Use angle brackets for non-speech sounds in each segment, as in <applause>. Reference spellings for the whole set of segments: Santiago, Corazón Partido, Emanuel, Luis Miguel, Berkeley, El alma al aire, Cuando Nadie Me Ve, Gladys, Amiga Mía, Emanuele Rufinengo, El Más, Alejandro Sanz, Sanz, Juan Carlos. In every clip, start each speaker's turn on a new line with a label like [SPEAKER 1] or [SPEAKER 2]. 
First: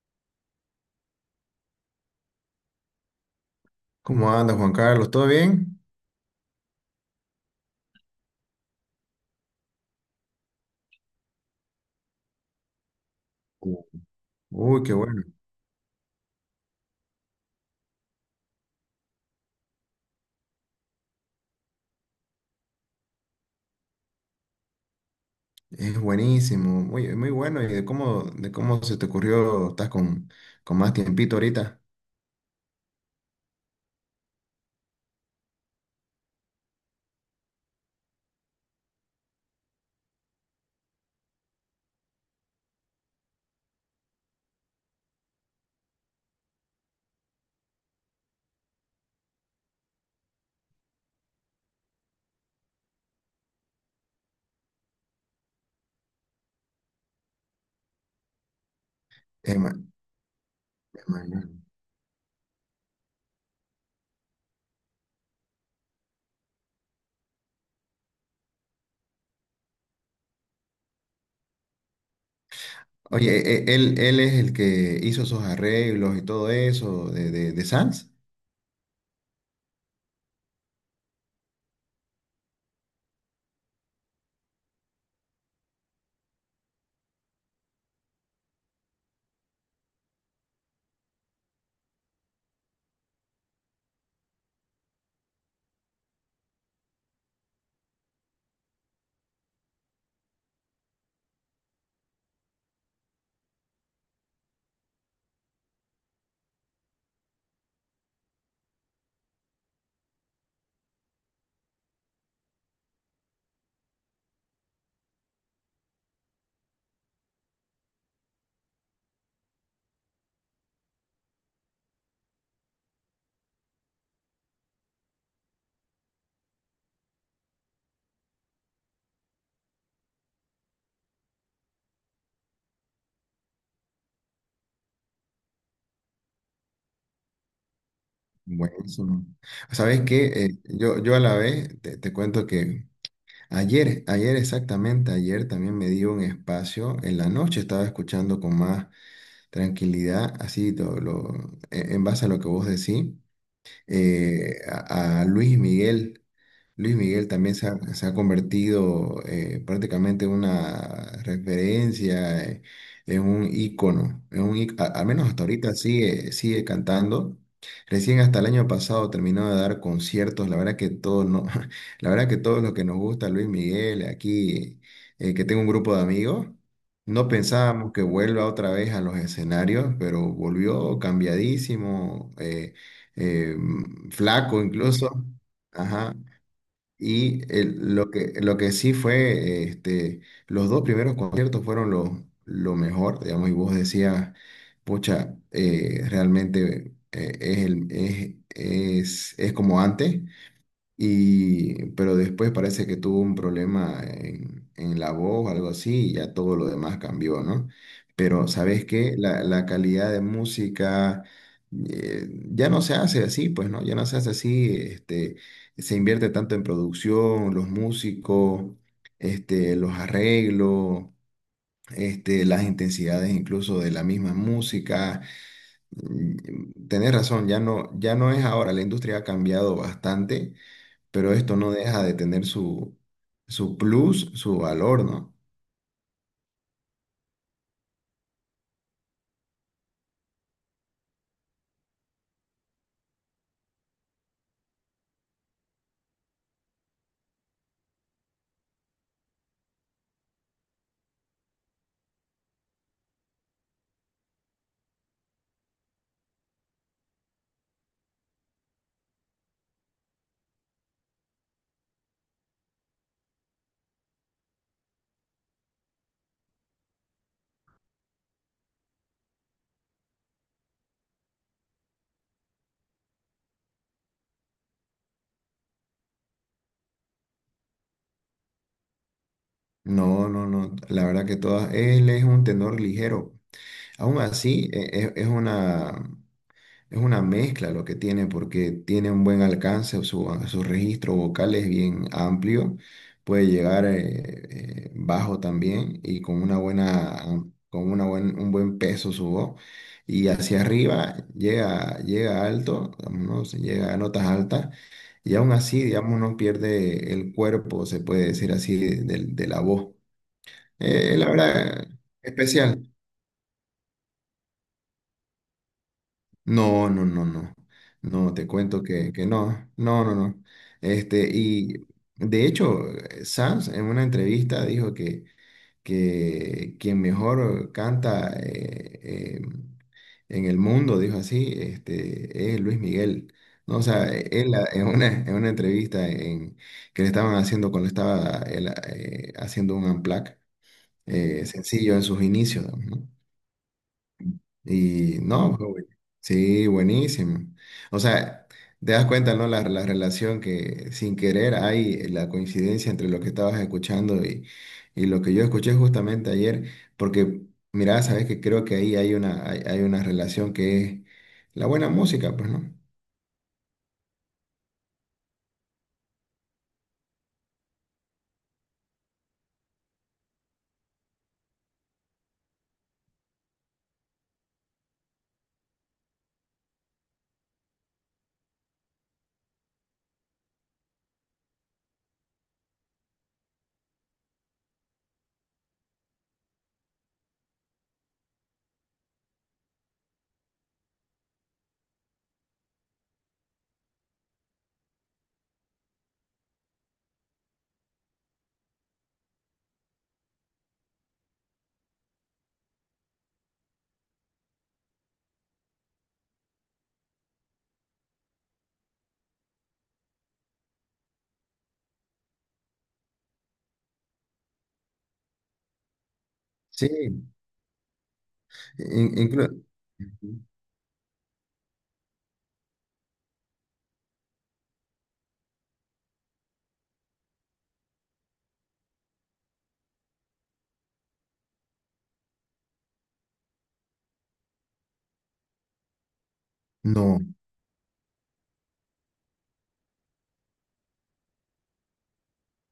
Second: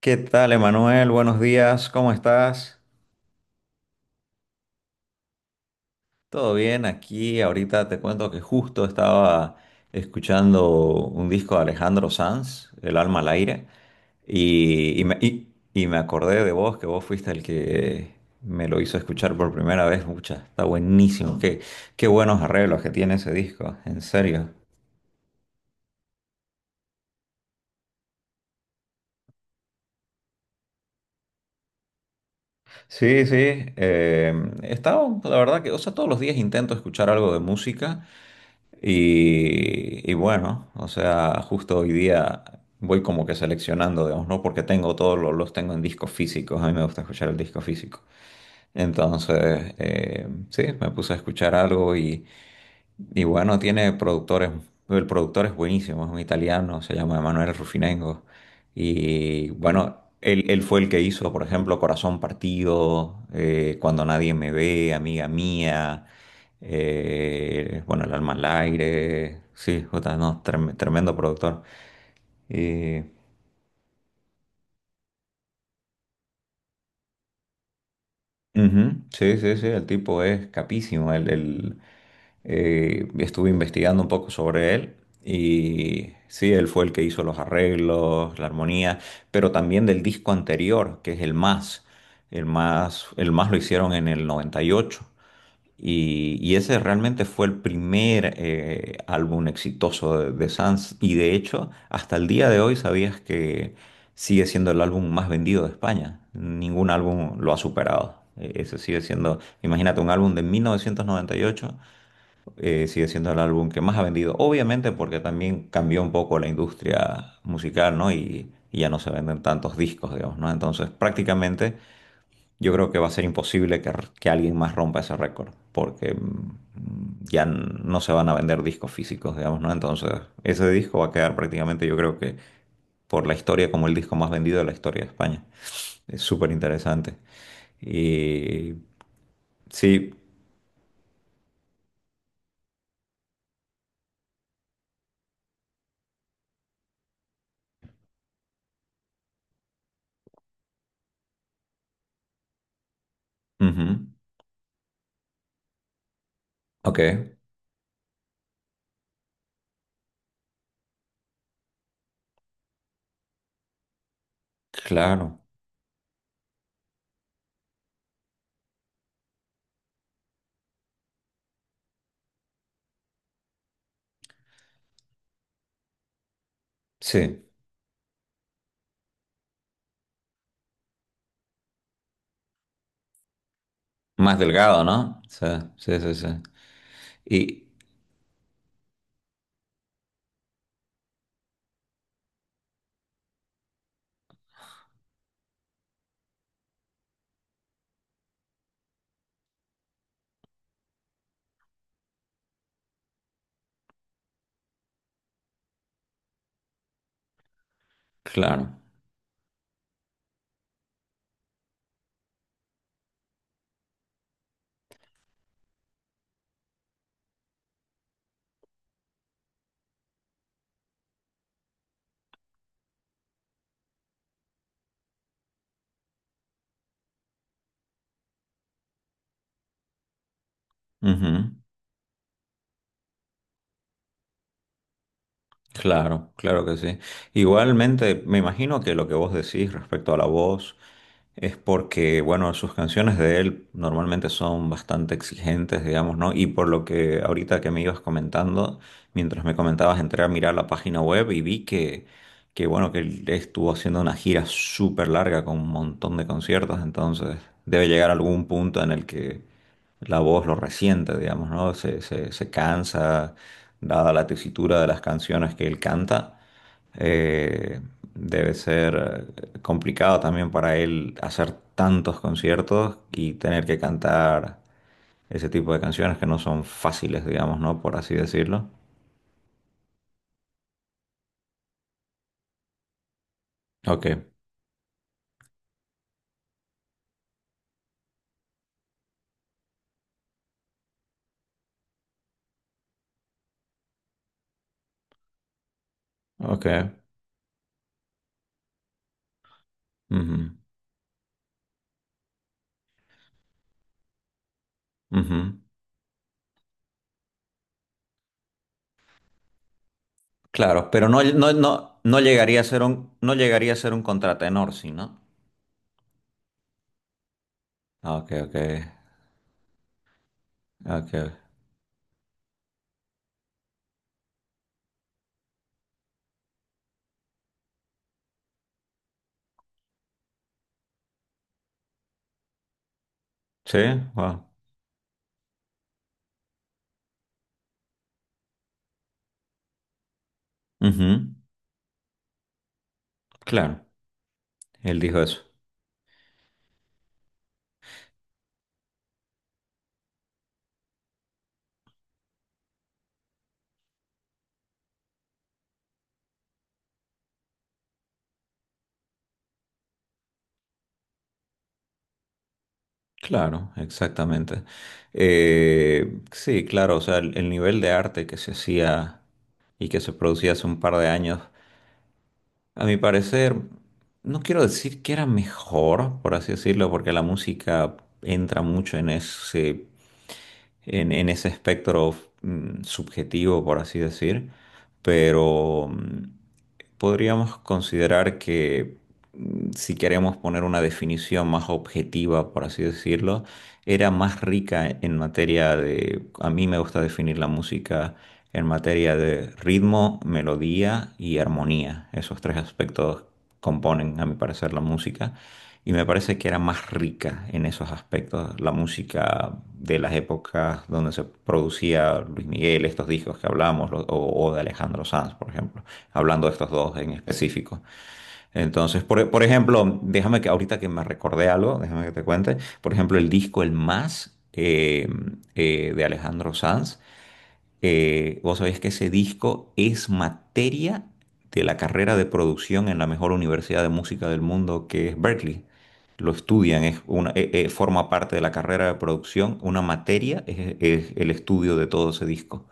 [SPEAKER 1] ¿Qué tal, Emanuel? Buenos días, ¿cómo estás?
[SPEAKER 2] ¿Cómo anda Juan Carlos? ¿Todo bien?
[SPEAKER 1] ¿Todo bien? Aquí ahorita te cuento que justo estaba escuchando un disco de Alejandro Sanz, El alma al aire,
[SPEAKER 2] Uh, Uy, qué
[SPEAKER 1] y, y me,
[SPEAKER 2] bueno.
[SPEAKER 1] y- y me acordé de vos, que vos fuiste el que me lo hizo escuchar por primera vez. Mucha, está buenísimo. Qué buenos arreglos que tiene ese disco, en serio.
[SPEAKER 2] Es buenísimo, muy, muy bueno. ¿Y de cómo se te ocurrió? ¿Estás con más tiempito ahorita?
[SPEAKER 1] Sí, sí. eh, He estado, la verdad que, o sea, todos los días intento escuchar algo de música. Y bueno, o sea, justo hoy día voy como que seleccionando, digamos, ¿no? Porque tengo todos los tengo en discos físicos, a mí me gusta escuchar el disco físico. Entonces, sí, me puse a escuchar algo y bueno, tiene productores, el productor es buenísimo, es un italiano, se llama Emanuele Rufinengo. Y
[SPEAKER 2] Ema-
[SPEAKER 1] bueno, él fue el que hizo, por
[SPEAKER 2] Emanuel.
[SPEAKER 1] ejemplo, Corazón Partido, Cuando Nadie Me Ve, Amiga Mía, bueno, El Alma al Aire, sí, jota, no, tremendo productor. Eh,
[SPEAKER 2] Oye, él es el que hizo esos arreglos y todo eso de Sanz.
[SPEAKER 1] Ujú. Sí, sí, sí, el tipo es capísimo. Estuve investigando un poco sobre él y sí, él fue el que hizo los arreglos, la armonía, pero también del disco anterior, que es el Más. El Más lo hicieron en el 98. Y ese realmente fue el primer álbum exitoso de Sanz. Y de hecho, hasta el día de hoy sabías que sigue siendo el álbum más vendido de España. Ningún álbum lo ha superado. Ese sigue siendo, imagínate, un álbum de 1998, sigue siendo el álbum que más ha vendido. Obviamente porque también cambió un poco la industria musical, ¿no? Y ya no se venden tantos discos, digamos, ¿no? Entonces, prácticamente yo creo que va a ser imposible que alguien más rompa ese récord, porque ya no se van a vender discos físicos, digamos, ¿no? Entonces, ese disco va a quedar prácticamente, yo creo que por la historia, como el disco más vendido de la historia de España. Es súper interesante. Y
[SPEAKER 2] Buenísimo. ¿Sabes
[SPEAKER 1] sí,
[SPEAKER 2] qué? Yo a la vez te cuento que ayer exactamente, ayer también me dio un espacio en la noche, estaba escuchando con más tranquilidad, así todo, lo, en base a lo que vos decís,
[SPEAKER 1] ujú,
[SPEAKER 2] a Luis Miguel. Luis
[SPEAKER 1] ok,
[SPEAKER 2] Miguel también se ha convertido, prácticamente, en una referencia, en un ícono, en un, al menos
[SPEAKER 1] claro,
[SPEAKER 2] hasta ahorita sigue cantando. Recién hasta el año pasado terminó de dar conciertos. La verdad que todos no, <laughs> la verdad que todos los que nos gusta Luis Miguel, aquí que tengo un grupo de amigos, no
[SPEAKER 1] sí.
[SPEAKER 2] pensábamos que vuelva otra vez a los escenarios, pero volvió cambiadísimo,
[SPEAKER 1] Más
[SPEAKER 2] flaco
[SPEAKER 1] delgado, ¿no?
[SPEAKER 2] incluso.
[SPEAKER 1] Sí, sí, sí,
[SPEAKER 2] Ajá,
[SPEAKER 1] sí. Y
[SPEAKER 2] lo que sí fue, este, los dos primeros conciertos fueron lo mejor, digamos, y vos decías, pucha, realmente, es, el- es como antes, y, pero después parece que tuvo un problema en la voz, algo así, y ya todo lo demás cambió, ¿no? Pero,
[SPEAKER 1] claro.
[SPEAKER 2] ¿sabes qué? La calidad de música, ya no se hace así, pues, ¿no? Ya no se hace así, este, se invierte tanto en producción, los músicos, este, los arreglos, este, las intensidades incluso de la misma música. Mm, mm, tenés razón, ya no, ya no es ahora, la industria ha cambiado bastante, pero
[SPEAKER 1] Ujú.
[SPEAKER 2] esto no deja de tener su, su plus, su valor, ¿no?
[SPEAKER 1] Claro, claro que sí. Igualmente, me imagino que lo que vos decís respecto a la voz, es porque, bueno, sus canciones de él normalmente son bastante exigentes, digamos, ¿no? Y por lo que ahorita que me ibas comentando, mientras me comentabas, entré a mirar la página web y vi que bueno, que él estuvo haciendo una gira súper larga con un montón de conciertos, entonces debe llegar algún punto en el que la voz lo resiente, digamos, ¿no? Se cansa, dada la tesitura de las canciones que él canta. Eh, Debe ser complicado también para él hacer tantos conciertos y tener que cantar ese tipo de canciones que no son fáciles, digamos, ¿no? Por así decirlo.
[SPEAKER 2] No, no, no, la verdad que todas, él es un tenor ligero.
[SPEAKER 1] Ok,
[SPEAKER 2] Aún así, es, una, es una mezcla lo que tiene porque tiene un buen alcance, su registro vocal es bien amplio, puede llegar bajo también y con una
[SPEAKER 1] ok.
[SPEAKER 2] buena, con un buen peso su voz. Y
[SPEAKER 1] Ujú,
[SPEAKER 2] hacia arriba llega, llega alto, digamos, ¿no? Se llega a notas altas y aún
[SPEAKER 1] ujú.
[SPEAKER 2] así, digamos, no pierde el cuerpo, se puede decir así, de la voz.
[SPEAKER 1] Claro, pero no,
[SPEAKER 2] La
[SPEAKER 1] no,
[SPEAKER 2] verdad,
[SPEAKER 1] no, no llegaría a ser
[SPEAKER 2] especial.
[SPEAKER 1] un, no llegaría a ser un contratenor, ¿sí, no?
[SPEAKER 2] No, no, no, no.
[SPEAKER 1] Ah, ok,
[SPEAKER 2] No, te
[SPEAKER 1] ok,
[SPEAKER 2] cuento que no, no, no, no. Este,
[SPEAKER 1] ok.
[SPEAKER 2] y de hecho, Sanz en una entrevista dijo que quien mejor canta, eh, en el mundo, dijo así, este, es Luis Miguel. No,
[SPEAKER 1] Sí,
[SPEAKER 2] o sea,
[SPEAKER 1] wow.
[SPEAKER 2] él, ah, en en una entrevista en, que le estaban haciendo cuando estaba él, ah, haciendo un unplugged,
[SPEAKER 1] Ujú,
[SPEAKER 2] sencillo en sus inicios, ¿no?
[SPEAKER 1] claro, él
[SPEAKER 2] Y
[SPEAKER 1] dijo eso.
[SPEAKER 2] no, sí, buenísimo. O sea, te das cuenta, ¿no? La relación que sin querer hay, la coincidencia entre lo que estabas escuchando y lo que yo escuché justamente ayer, porque, mira, sabes que creo que ahí hay una, hay una relación que es la buena música, pues, ¿no?
[SPEAKER 1] Claro, exactamente. Sí, claro, o sea, el nivel de arte que se hacía y que se producía hace un par de años, a mi parecer, no quiero decir que era mejor, por así decirlo, porque la música entra mucho en en ese espectro subjetivo, por así decir, pero podríamos considerar que si queremos poner una definición más objetiva, por así decirlo, era más rica en materia de, a mí me gusta definir la música en materia de ritmo, melodía y armonía. Esos tres aspectos componen, a mi parecer, la música. Y me parece que era más rica en esos aspectos la música de las épocas donde se producía Luis Miguel, estos discos que hablamos, o de Alejandro Sanz, por ejemplo, hablando de estos
[SPEAKER 2] Sí,
[SPEAKER 1] dos en específico. Entonces,
[SPEAKER 2] in-
[SPEAKER 1] por
[SPEAKER 2] inclu-
[SPEAKER 1] ejemplo, déjame
[SPEAKER 2] ujú.
[SPEAKER 1] que ahorita que me recordé algo, déjame que te cuente, por ejemplo, el disco El Más de Alejandro Sanz. Vos sabés que ese disco es materia de la carrera de producción en la mejor universidad de música del mundo, que es Berkeley. Lo estudian, es
[SPEAKER 2] No,
[SPEAKER 1] una, forma parte de la carrera de producción. Una materia es el estudio de todo ese disco.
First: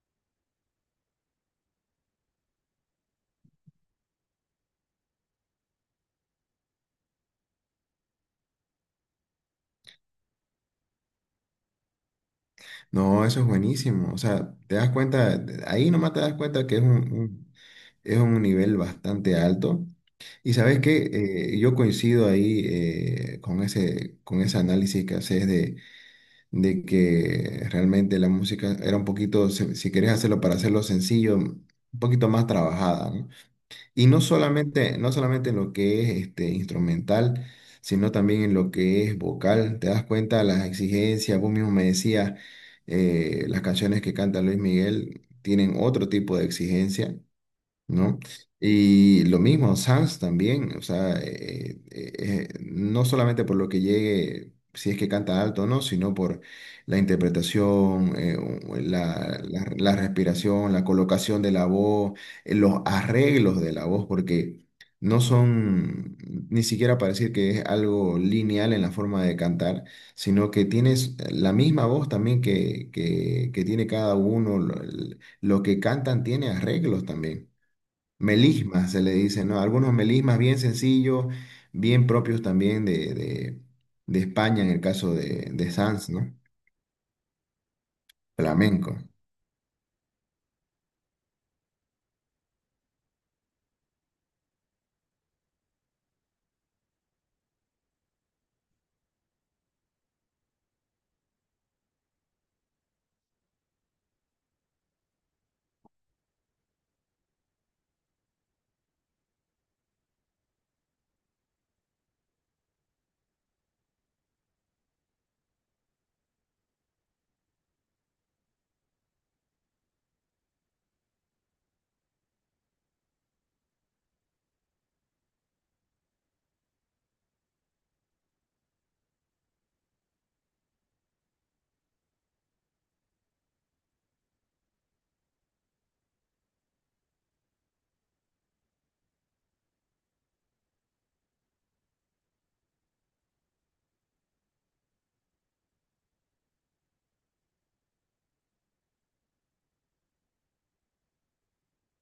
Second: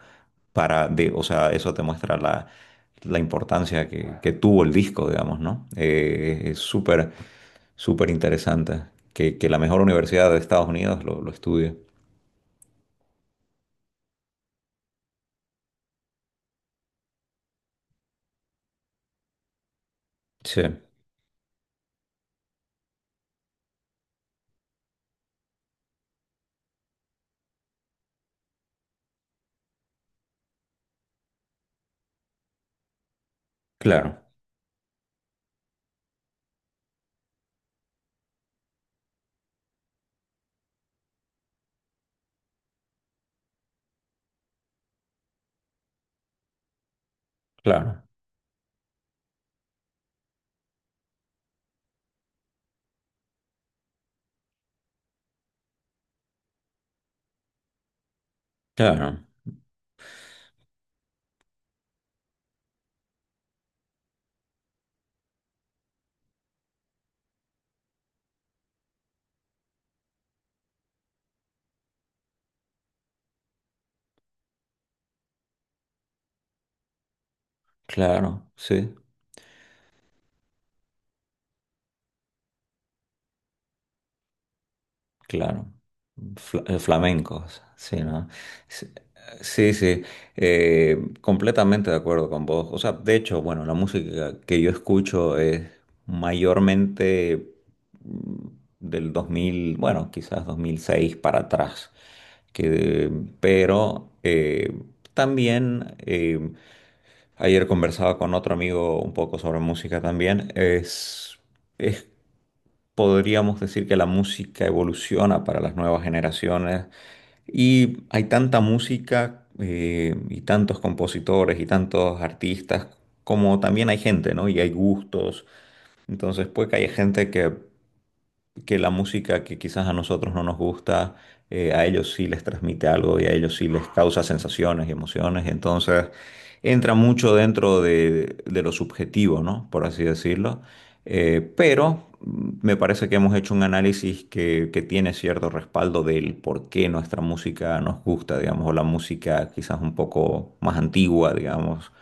[SPEAKER 1] Para de, o sea, eso te muestra la, la importancia que tuvo el disco, digamos, ¿no? Es súper, súper interesante que la mejor universidad de Estados Unidos lo estudie.
[SPEAKER 2] no, eso es buenísimo. O sea, te das cuenta, ahí nomás te das cuenta que es es un nivel bastante alto. Y
[SPEAKER 1] Sí,
[SPEAKER 2] sabes que yo coincido ahí, con ese análisis que haces de que realmente la música era un poquito, si, si querés hacerlo para hacerlo sencillo, un poquito más trabajada, ¿no? Y
[SPEAKER 1] claro,
[SPEAKER 2] no solamente, no solamente en lo que es este, instrumental, sino también en lo que es vocal. Te das cuenta de las exigencias, vos mismo me decías, las canciones que canta Luis Miguel tienen otro tipo de exigencia,
[SPEAKER 1] claro,
[SPEAKER 2] ¿no? Y lo mismo, Sans también, o sea, no solamente por lo que llegue, si es que canta alto o no, sino por la interpretación,
[SPEAKER 1] claro.
[SPEAKER 2] la respiración, la colocación de la voz, los arreglos de la voz, porque no son ni siquiera para decir que es algo lineal en la forma de cantar, sino que tienes la misma voz también que tiene cada uno, lo que cantan tiene arreglos también.
[SPEAKER 1] Claro,
[SPEAKER 2] Melismas
[SPEAKER 1] sí,
[SPEAKER 2] se le dice, ¿no? Algunos melismas bien sencillos, bien propios también de España, en el caso
[SPEAKER 1] claro.
[SPEAKER 2] de Sanz, ¿no?
[SPEAKER 1] Flamencos, sí, ¿no? Sí,
[SPEAKER 2] Flamenco.
[SPEAKER 1] sí, sí, completamente de acuerdo con vos. O sea, de hecho, bueno, la música que yo escucho es mayormente mm, del 2000, bueno, quizás 2006 para atrás. Que, pero también, ayer conversaba con otro amigo un poco sobre música también, es podríamos decir que la música evoluciona para las nuevas generaciones y hay tanta música y tantos compositores y tantos artistas como también hay gente, ¿no? Y hay gustos. Entonces puede que haya gente que la música que quizás a nosotros no nos gusta, a ellos sí les transmite algo y a ellos sí les causa sensaciones y emociones. Entonces, entra mucho dentro de lo subjetivo, ¿no? Por así decirlo. Pero me parece que hemos hecho un análisis que tiene cierto respaldo del por qué nuestra música nos gusta, digamos, o la música quizás un poco más antigua, digamos.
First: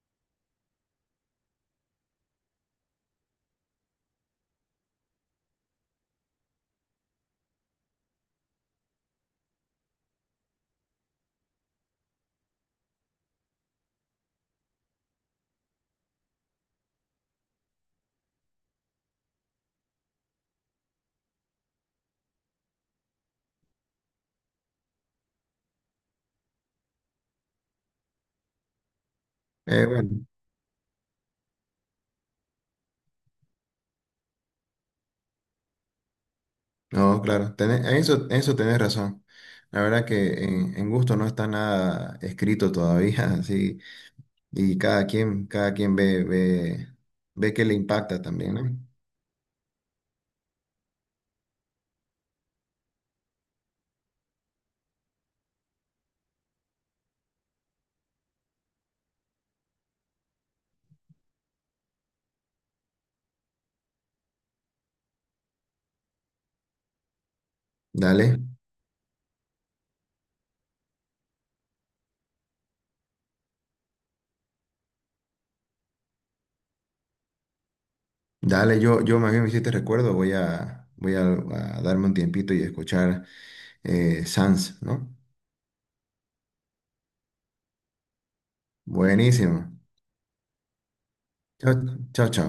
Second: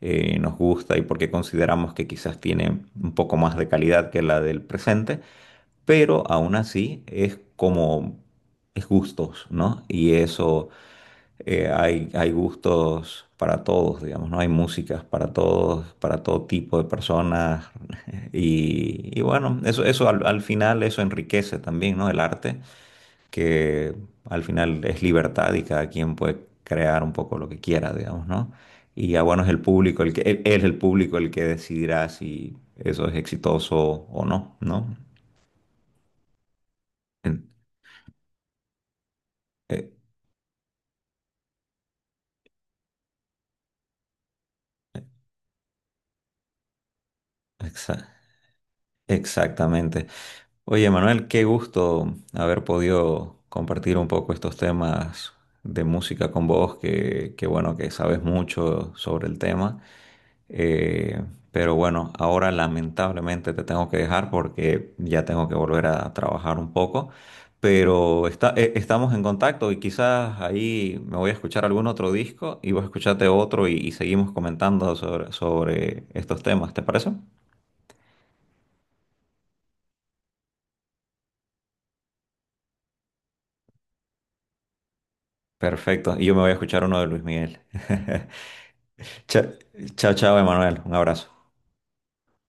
[SPEAKER 1] Nos gusta y por qué consideramos que quizás tiene un poco más de calidad que la del presente, pero aún así es como, es gustos, ¿no? Y eso, hay, hay gustos para todos, digamos, ¿no? Hay músicas para todos, para todo tipo de personas, <laughs> y bueno, eso al, al final, eso enriquece también, ¿no? El arte, que al final es libertad y cada quien puede crear un poco lo que quiera, digamos, ¿no? Y ya bueno,
[SPEAKER 2] Bueno,
[SPEAKER 1] es el público el que decidirá si eso es exitoso o no, ¿no?
[SPEAKER 2] no,
[SPEAKER 1] En-
[SPEAKER 2] claro, tenés- en eso tenés razón. La
[SPEAKER 1] eh,
[SPEAKER 2] verdad que en gusto no está nada escrito todavía, <laughs> así, y cada quien ve, ve, ve que le
[SPEAKER 1] Exa-
[SPEAKER 2] impacta también, ¿no?
[SPEAKER 1] Exactamente. Oye, Manuel, qué gusto haber podido compartir un poco estos temas de música con vos, que bueno, que sabes mucho sobre el tema. Eh, pero bueno, ahora lamentablemente te tengo que dejar porque ya tengo que volver a trabajar un poco.
[SPEAKER 2] Dale,
[SPEAKER 1] Pero está, estamos en contacto y quizás ahí me voy a escuchar algún otro disco y vos escuchate otro y seguimos comentando sobre, sobre estos temas, ¿te parece?
[SPEAKER 2] dale, yo más bien me hiciste recuerdo, voy a, voy a darme un tiempito y escuchar, Sanz, ¿no?
[SPEAKER 1] Perfecto. Y yo me voy a escuchar uno de Luis Miguel. <laughs> Cha-
[SPEAKER 2] Buenísimo.
[SPEAKER 1] Chao, chao, Emanuel. Un abrazo.
[SPEAKER 2] Chao, chao, chao.